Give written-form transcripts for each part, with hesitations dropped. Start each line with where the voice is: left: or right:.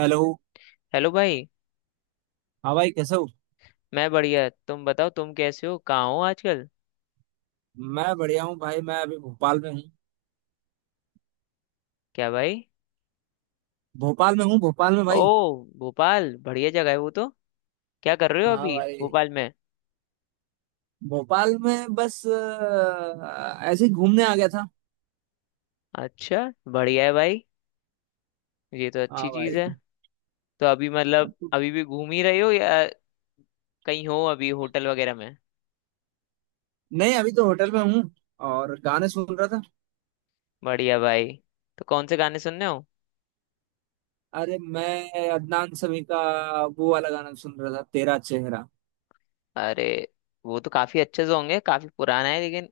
right: Hello.
left: Hello भाई।
right: हाँ भाई, कैसे हो?
left: मैं बढ़िया, तुम बताओ, तुम कैसे हो, कहाँ हो आजकल?
right: मैं बढ़िया हूँ भाई, मैं अभी भोपाल में हूँ।
left: क्या भाई।
right: भोपाल में हूँ, भोपाल में
left: ओ,
right: भाई।
left: भोपाल बढ़िया जगह है वो तो। क्या कर रहे हो
right: हाँ
left: अभी
right: भाई,
left: भोपाल में?
right: भोपाल में बस ऐसे ही घूमने आ गया था।
left: अच्छा, बढ़िया है भाई, ये तो अच्छी
right: हाँ
left: चीज़
right: भाई।
left: है। तो अभी अभी भी घूम ही रहे हो या कहीं हो अभी होटल वगैरह में?
right: नहीं, अभी तो होटल में हूँ और गाने सुन रहा था।
left: बढ़िया भाई। तो कौन से गाने सुन रहे हो?
right: अरे, मैं अदनान समी का वो वाला गाना सुन रहा था, तेरा चेहरा।
left: अरे, वो तो काफ़ी अच्छे से होंगे, काफ़ी पुराना है लेकिन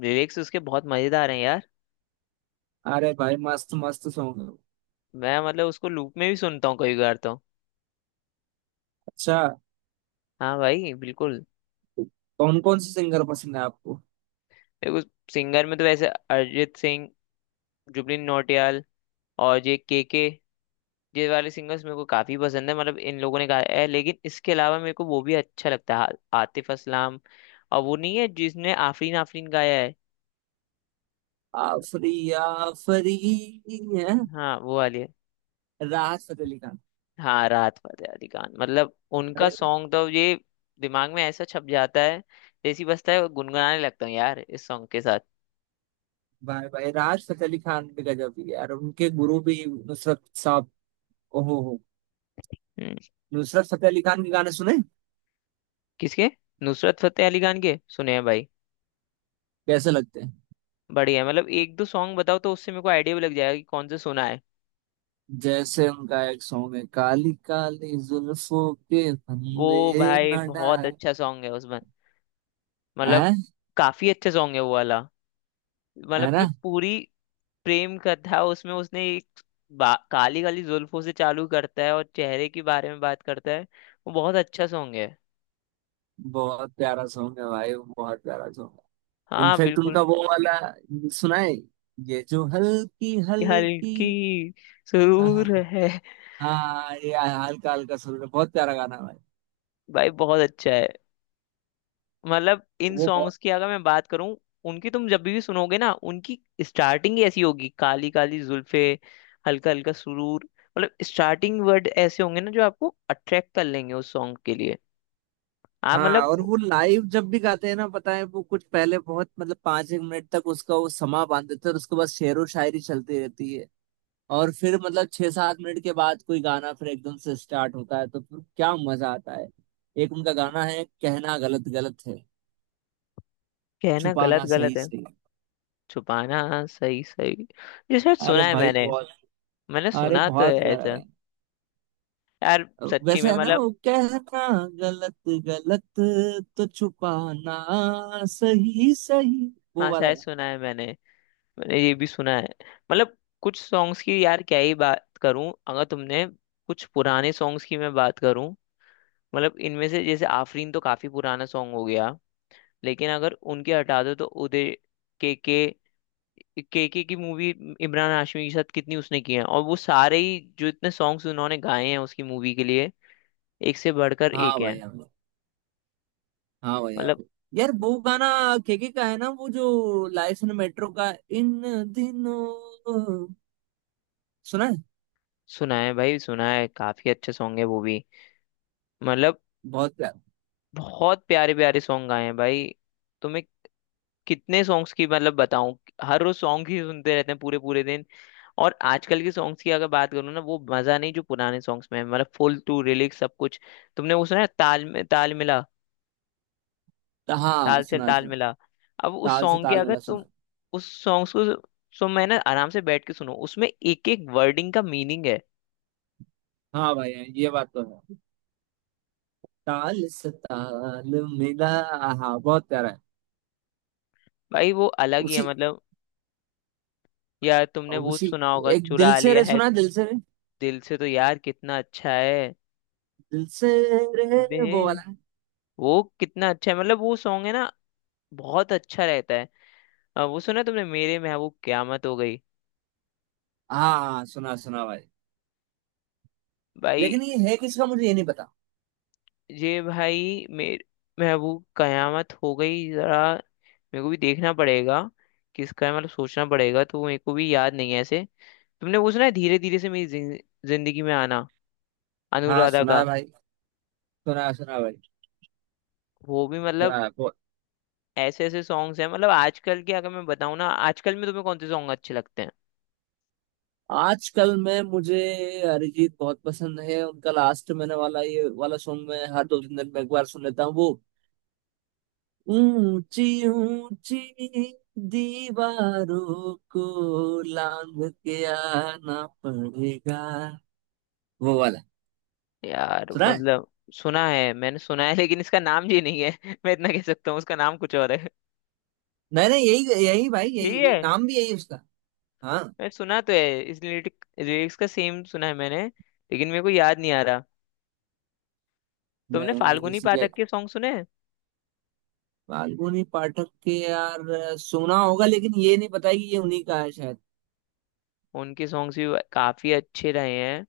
left: लिरिक्स उसके बहुत मज़ेदार हैं यार।
right: अरे भाई, मस्त मस्त सॉन्ग।
left: मैं उसको लूप में भी सुनता हूँ कई बार तो।
right: अच्छा।
left: हाँ भाई बिल्कुल।
right: कौन कौन से सिंगर पसंद है आपको?
left: देखो, सिंगर में तो वैसे अरिजीत सिंह, जुबिन नौटियाल, और ये के, ये वाले सिंगर्स मेरे को काफी पसंद है। मतलब इन लोगों ने गाया है लेकिन इसके अलावा मेरे को वो भी अच्छा लगता है, आतिफ असलाम। और वो नहीं है जिसने आफरीन आफरीन गाया है।
right: आफरी, आफरी है।
left: हाँ वो वाली है।
right: राहत फतेह अली खान।
left: हाँ राहत फतेह अली खान। मतलब उनका
right: अरे
left: सॉन्ग तो ये दिमाग में ऐसा छप जाता है, जैसी बजता है गुनगुनाने लगता हूँ यार इस सॉन्ग के साथ।
right: भाई, भाई राज फतेह अली खान भी गजब ही है यार, उनके गुरु भी नुसरत साहब। ओहो हो।
left: हम्म।
right: नुसरत फतेह अली खान के गाने सुने?
left: किसके? नुसरत फतेह अली खान के सुने हैं भाई।
right: कैसे लगते हैं?
left: बढ़िया। मतलब एक दो सॉन्ग बताओ तो उससे मेरे को आइडिया भी लग जाएगा कि कौन सा सुना है।
right: जैसे उनका एक सॉन्ग है, काली काली जुल्फों के
left: वो
right: फंदे
left: भाई
right: न
left: बहुत
right: डाल।
left: अच्छा सॉन्ग है उसमें। मतलब
right: है।
left: काफी अच्छा सॉन्ग है वो वाला।
right: है
left: मतलब
right: ना?
left: जो पूरी प्रेम कथा उसमें, उसने एक काली काली जुल्फों से चालू करता है और चेहरे के बारे में बात करता है। वो बहुत अच्छा सॉन्ग है।
right: बहुत प्यारा सॉन्ग है भाई, बहुत प्यारा सॉन्ग है।
left: हाँ
right: इनफेक्ट उनका
left: बिल्कुल।
right: वो वाला सुना है, ये जो हल्की
left: ये
right: हल्की।
left: हल्की
right: हाँ हाँ,
left: सुरूर है।
right: हाँ, ये हल्का हल्का सुन रहे, बहुत प्यारा गाना है भाई।
left: भाई बहुत अच्छा है। मतलब इन
right: वो
left: सॉन्ग्स की अगर मैं बात करूं, उनकी तुम जब भी सुनोगे ना उनकी स्टार्टिंग ही ऐसी होगी, काली काली जुल्फे, हल्का हल्का सुरूर। मतलब स्टार्टिंग वर्ड ऐसे होंगे ना जो आपको अट्रैक्ट कर लेंगे उस सॉन्ग के लिए। आप
right: हाँ,
left: मतलब
right: और वो लाइव जब भी गाते हैं ना, पता है वो कुछ पहले बहुत, मतलब 5 एक मिनट तक उसका वो समा बांध देते हैं और उसके बाद शेरो शायरी चलती रहती है। और फिर मतलब 6 7 मिनट के बाद कोई गाना फिर एकदम से स्टार्ट होता है, तो फिर क्या मजा आता है। एक उनका गाना है, कहना गलत गलत है,
left: कहना गलत
right: छुपाना सही
left: गलत है,
right: सही।
left: छुपाना सही सही। ये शायद
right: अरे
left: सुना है
right: भाई
left: मैंने।
right: बहुत।
left: मैंने
right: अरे,
left: सुना तो है
right: बहुत प्यारा
left: ऐसा।
right: है।
left: यार सच्ची
right: वैसे
left: में
right: है ना
left: मतलब।
right: वो, कहना गलत गलत, तो छुपाना सही सही, वो
left: हाँ
right: वाला
left: शायद
right: गाना।
left: सुना है मैंने। मैंने ये भी सुना है। मतलब कुछ सॉन्ग्स की यार क्या ही बात करूं अगर तुमने। कुछ पुराने सॉन्ग्स की मैं बात करूं, मतलब इनमें से जैसे आफरीन तो काफी पुराना सॉन्ग हो गया, लेकिन अगर उनके हटा दो तो उदय, के, के की मूवी इमरान हाशमी के साथ कितनी उसने की है, और वो सारे ही जो इतने सॉन्ग्स उन्होंने गाए हैं उसकी मूवी के लिए एक से बढ़कर
right: हाँ
left: एक
right: भाई।
left: हैं।
right: हाँ, हाँ भैया।
left: मतलब
right: यार वो गाना केके का है ना, वो जो लाइसन मेट्रो का, इन दिनों सुना है?
left: सुना है भाई, सुना है, काफी अच्छे सॉन्ग है वो भी। मतलब
right: बहुत प्यारा।
left: बहुत प्यारे प्यारे सॉन्ग गाए हैं भाई। तुम्हें कितने सॉन्ग्स की मतलब बताऊं। हर रोज सॉन्ग ही सुनते रहते हैं पूरे पूरे दिन। और आजकल के सॉन्ग्स की अगर बात करूँ ना, वो मजा नहीं जो पुराने सॉन्ग्स में है। मतलब फुल टू रिलिक्स सब कुछ। तुमने वो सुना है, ताल में ताल मिला,
right: हाँ
left: ताल से
right: सुना है,
left: ताल
right: सुना है।
left: मिला? अब उस
right: ताल से
left: सॉन्ग के
right: ताल
left: अगर
right: मिला सुना
left: तुम
right: है।
left: उस सॉन्ग्स को सो, मैं ना आराम से बैठ के सुनो, उसमें एक एक वर्डिंग का मीनिंग है।
right: हाँ भैया, ये बात तो है। ताल से ताल मिला। हाँ, बहुत प्यारा है।
left: भाई वो अलग ही है,
right: उसी
left: मतलब। यार तुमने वो
right: उसी
left: सुना होगा
right: एक दिल
left: चुरा
right: से
left: लिया
right: रे
left: है।
right: सुना है? दिल से रे,
left: दिल से तो यार कितना अच्छा है
right: दिल से रे, वो
left: बे।
right: वाला है।
left: वो कितना अच्छा है। मतलब वो सॉन्ग है ना, बहुत अच्छा रहता है। वो सुना तुमने, मेरे महबूब क्यामत हो गई?
right: हाँ हाँ, सुना सुना भाई।
left: भाई।
right: लेकिन ये है किसका, मुझे ये नहीं पता।
left: ये भाई मेरे महबूब कयामत हो गई जरा मेरे को भी देखना पड़ेगा किसका है। मतलब सोचना पड़ेगा, तो मेरे को भी याद नहीं है ऐसे। तुमने वो सुना है धीरे धीरे से मेरी जिंदगी में आना,
right: हाँ
left: अनुराधा
right: सुना है
left: का?
right: भाई, सुना सुना भाई।
left: वो भी मतलब
right: सुना है।
left: ऐसे ऐसे सॉन्ग्स हैं। मतलब आजकल के अगर मैं बताऊं ना, आजकल में तुम्हें कौन से सॉन्ग अच्छे लगते हैं?
right: आजकल में मुझे अरिजीत बहुत पसंद है, उनका लास्ट मैंने वाला ये वाला सॉन्ग मैं हर 2 3 दिन में एक बार सुन लेता हूँ, वो ऊंची ऊंची दीवारों को लांघ के आना पड़ेगा, वो वाला
left: यार
right: सुना है?
left: मतलब सुना है, मैंने सुना है लेकिन इसका नाम ये नहीं है। मैं इतना कह सकता हूँ, उसका नाम कुछ और है।
right: नहीं नहीं, यही यही भाई,
left: यही
right: यही
left: है?
right: नाम भी यही उसका। हाँ।
left: मैं सुना तो है, इस लिरिक्स का सेम सुना है मैंने, लेकिन मेरे को याद नहीं आ रहा। तुमने
right: मैंने
left: फाल्गुनी
right: इसी के,
left: पाठक के सॉन्ग सुने हैं?
right: फाल्गुनी पाठक के यार सुना होगा, लेकिन ये नहीं पता है कि ये उन्हीं का है शायद।
left: उनके सॉन्ग्स भी काफी अच्छे रहे हैं।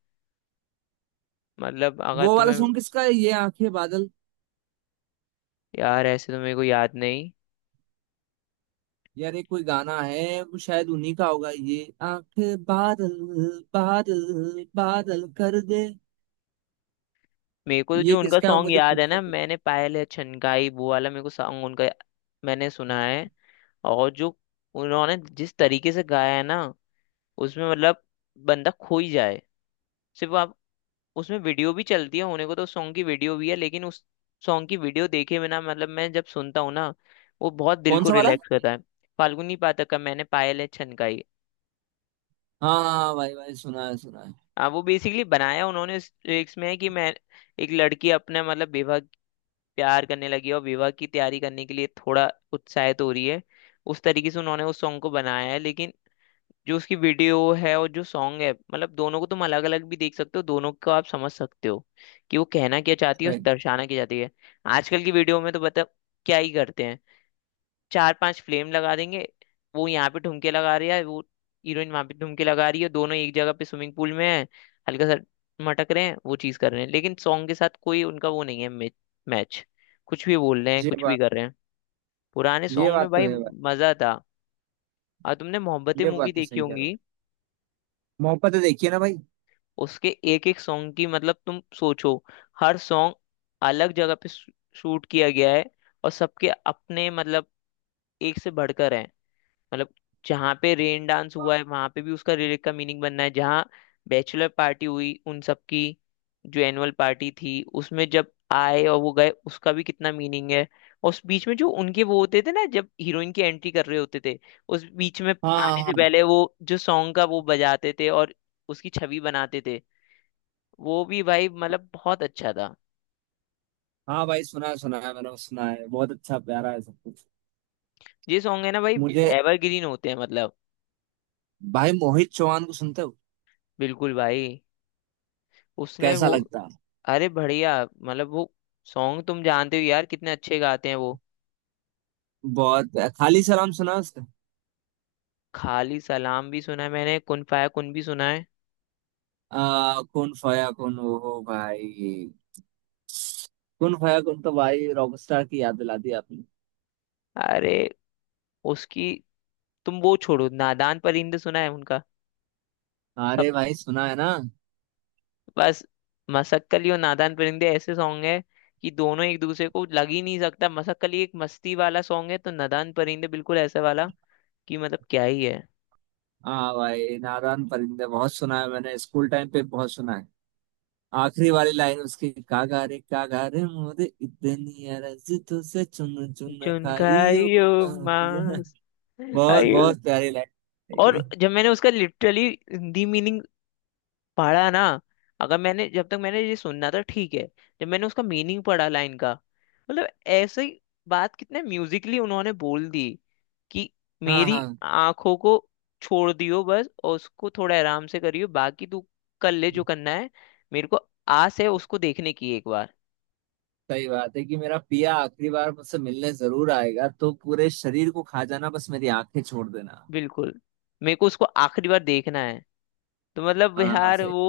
left: मतलब अगर
right: वो वाला
left: तुम्हें।
right: सॉन्ग किसका है, ये आंखें बादल।
left: यार ऐसे तो मेरे को याद नहीं।
right: यार ये कोई गाना है, वो शायद उन्हीं का होगा, ये आंखें बादल, बादल, बादल कर दे।
left: मेरे को
right: ये
left: जो उनका
right: किसका है,
left: सॉन्ग
right: मुझे
left: याद
right: खुद
left: है
right: को
left: ना,
right: पता-
left: मैंने पायल है छनकाई, वो वाला मेरे को सॉन्ग उनका मैंने सुना है। और जो उन्होंने जिस तरीके से गाया है ना, उसमें मतलब बंदा खो ही जाए। सिर्फ आप उसमें वीडियो भी चलती है, होने को तो सॉन्ग की वीडियो भी है, लेकिन उस सॉन्ग की वीडियो देखे बिना मतलब मैं जब सुनता हूँ ना, वो बहुत दिल
right: कौन
left: को
right: सा वाला?
left: रिलैक्स करता है। फाल्गुनी पाठक का मैंने पायल है छनकाई।
right: हाँ हाँ हाँ, भाई भाई, सुना है सुना है।
left: वो बेसिकली बनाया उन्होंने इस लिरिक्स में है कि मैं, एक लड़की अपने मतलब विवाह, प्यार करने लगी है और विवाह की तैयारी करने के लिए थोड़ा उत्साहित हो रही है, उस तरीके से उन्होंने उस सॉन्ग को बनाया है। लेकिन जो उसकी वीडियो है और जो सॉन्ग है, मतलब दोनों को तुम अलग अलग भी देख सकते हो, दोनों को आप समझ सकते हो कि वो कहना क्या चाहती है और
right: सही।
left: दर्शाना क्या चाहती है। आजकल की वीडियो में तो बता क्या ही करते हैं, चार पांच फ्लेम लगा देंगे, वो यहाँ पे ठुमके लगा रही है, वो हीरोइन वहां पे ठुमके लगा रही है, दोनों एक जगह पे स्विमिंग पूल में है, हल्का सा मटक रहे हैं, वो चीज कर रहे हैं, लेकिन सॉन्ग के साथ कोई उनका वो नहीं है मैच। कुछ भी बोल रहे हैं
right: ये
left: कुछ भी
right: बात,
left: कर रहे हैं। पुराने
right: ये
left: सॉन्ग में
right: बात तो
left: भाई
right: है भाई।
left: मजा था। और तुमने मोहब्बतें
right: ये
left: मूवी
right: बात तो
left: देखी
right: सही कह रहे हो।
left: होंगी,
right: मोहब्बत है, देखिए ना भाई।
left: उसके एक एक सॉन्ग की मतलब तुम सोचो, हर सॉन्ग अलग जगह पे शूट किया गया है, और सबके अपने मतलब एक से बढ़कर हैं। मतलब जहाँ पे रेन डांस हुआ है वहां पे भी उसका लिरिक का मीनिंग बनना है, जहाँ बैचलर पार्टी हुई उन सबकी, जो एनुअल पार्टी थी उसमें जब आए और वो गए उसका भी कितना मीनिंग है। और उस बीच में जो उनके वो होते थे ना, जब हीरोइन की एंट्री कर रहे होते थे, उस बीच में
right: हाँ
left: आने
right: हाँ
left: से
right: हाँ।
left: पहले वो जो सॉन्ग का वो बजाते थे और उसकी छवि बनाते थे, वो भी भाई मतलब बहुत अच्छा था।
right: हाँ भाई, सुना है सुना है, मैंने सुना है, बहुत अच्छा प्यारा है सब कुछ।
left: ये सॉन्ग है ना भाई
right: मुझे,
left: एवरग्रीन होते हैं, मतलब।
right: भाई मोहित चौहान को सुनते हो?
left: बिल्कुल भाई। उसने
right: कैसा
left: वो,
right: लगता है?
left: अरे बढ़िया, मतलब वो सॉन्ग तुम जानते हो यार कितने अच्छे गाते हैं वो।
right: बहुत। खाली सलाम सुना है उसका?
left: खाली सलाम भी सुना है मैंने, कुन फाया कुन भी सुना है।
right: आ, कौन फाया कौन, वो हो भाई, कौन खोया कौन, तो भाई रॉकस्टार की याद दिला दी आपने।
left: अरे उसकी, तुम वो छोड़ो, नादान परिंदे सुना है उनका? सब,
right: अरे भाई सुना है ना।
left: बस, मसक्कली और नादान परिंदे ऐसे सॉन्ग है कि दोनों एक दूसरे को लग ही नहीं सकता। मसक्कली एक मस्ती वाला सॉन्ग है तो नादान परिंदे बिल्कुल ऐसा वाला कि मतलब क्या ही है।
right: हाँ भाई, नादान परिंदे बहुत सुना है मैंने, स्कूल टाइम पे बहुत सुना है। आखिरी वाली लाइन उसकी, कागा रे मोरे, इतनी अरज तुझसे, चुन चुन
left: जुनका
right: खाइयो को
left: यो
right: मार।
left: मास
right: बहुत
left: आयु।
right: बहुत प्यारी लाइन।
left: और जब मैंने उसका लिटरली हिंदी मीनिंग पढ़ा ना, अगर मैंने, जब तक मैंने ये सुनना था ठीक है, जब मैंने उसका मीनिंग पढ़ा लाइन का, मतलब ऐसे ही बात कितने म्यूजिकली उन्होंने बोल दी कि
right: हाँ
left: मेरी
right: हाँ,
left: आंखों को छोड़ दियो बस, और उसको थोड़ा आराम से करियो, बाकी तू कर ले जो करना है। मेरे को आस है उसको देखने की एक बार।
right: सही बात है कि मेरा पिया आखिरी बार मुझसे मिलने जरूर आएगा, तो पूरे शरीर को खा जाना, बस मेरी आंखें छोड़ देना।
left: बिल्कुल। मेरे को उसको आखिरी बार देखना है, तो मतलब
right: हाँ
left: यार
right: सही।
left: वो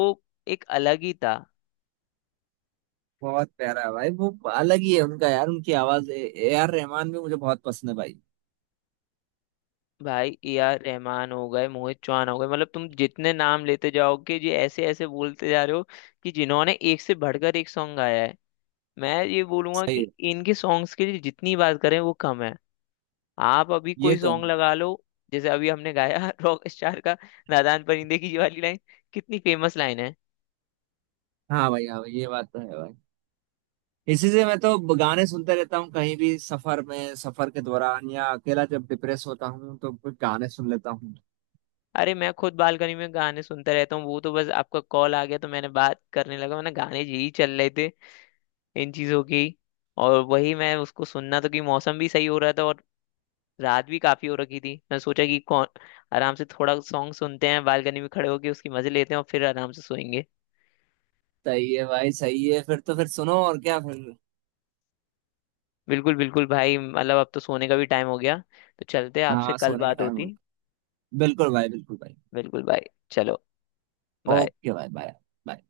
left: एक अलग ही था।
right: बहुत प्यारा है भाई, वो अलग ही है उनका यार, उनकी आवाज। A R रहमान भी मुझे बहुत पसंद है भाई।
left: भाई ए आर रहमान हो गए, मोहित चौहान हो गए, मतलब तुम जितने नाम लेते जाओगे ये ऐसे ऐसे बोलते जा रहे हो कि जिन्होंने एक से बढ़कर एक सॉन्ग गाया है। मैं ये बोलूंगा
right: सही है।
left: कि इनके सॉन्ग्स के लिए जितनी बात करें वो कम है। आप अभी
right: ये
left: कोई
right: तो
left: सॉन्ग
right: है।
left: लगा लो, जैसे अभी हमने गाया रॉक स्टार का, नादान परिंदे की ये वाली लाइन कितनी फेमस लाइन है।
right: हाँ भाई, हाँ भाई, ये बात तो है भाई। इसी से मैं तो गाने सुनते रहता हूँ, कहीं भी सफर में, सफर के दौरान या अकेला जब डिप्रेस होता हूँ तो कुछ गाने सुन लेता हूँ।
left: अरे मैं खुद बालकनी में गाने सुनता रहता हूँ, वो तो बस आपका कॉल आ गया तो मैंने बात करने लगा, मैंने गाने यही चल रहे थे इन चीज़ों की। और वही मैं उसको सुनना, तो कि मौसम भी सही हो रहा था और रात भी काफ़ी हो रखी थी, मैं सोचा कि कौन, आराम से थोड़ा सॉन्ग सुनते हैं बालकनी में खड़े होके, उसकी मज़े लेते हैं और फिर आराम से सोएंगे।
right: सही है भाई, सही है, फिर तो फिर सुनो और क्या फिर।
left: बिल्कुल बिल्कुल भाई, मतलब अब तो सोने का भी टाइम हो गया, तो चलते हैं, आपसे
right: हाँ
left: कल
right: सोने का
left: बात
right: टाइम हो
left: होती।
right: गया। बिल्कुल भाई, बिल्कुल भाई।
left: बिल्कुल भाई। चलो, बाय।
right: ओके भाई, बाय। बाय।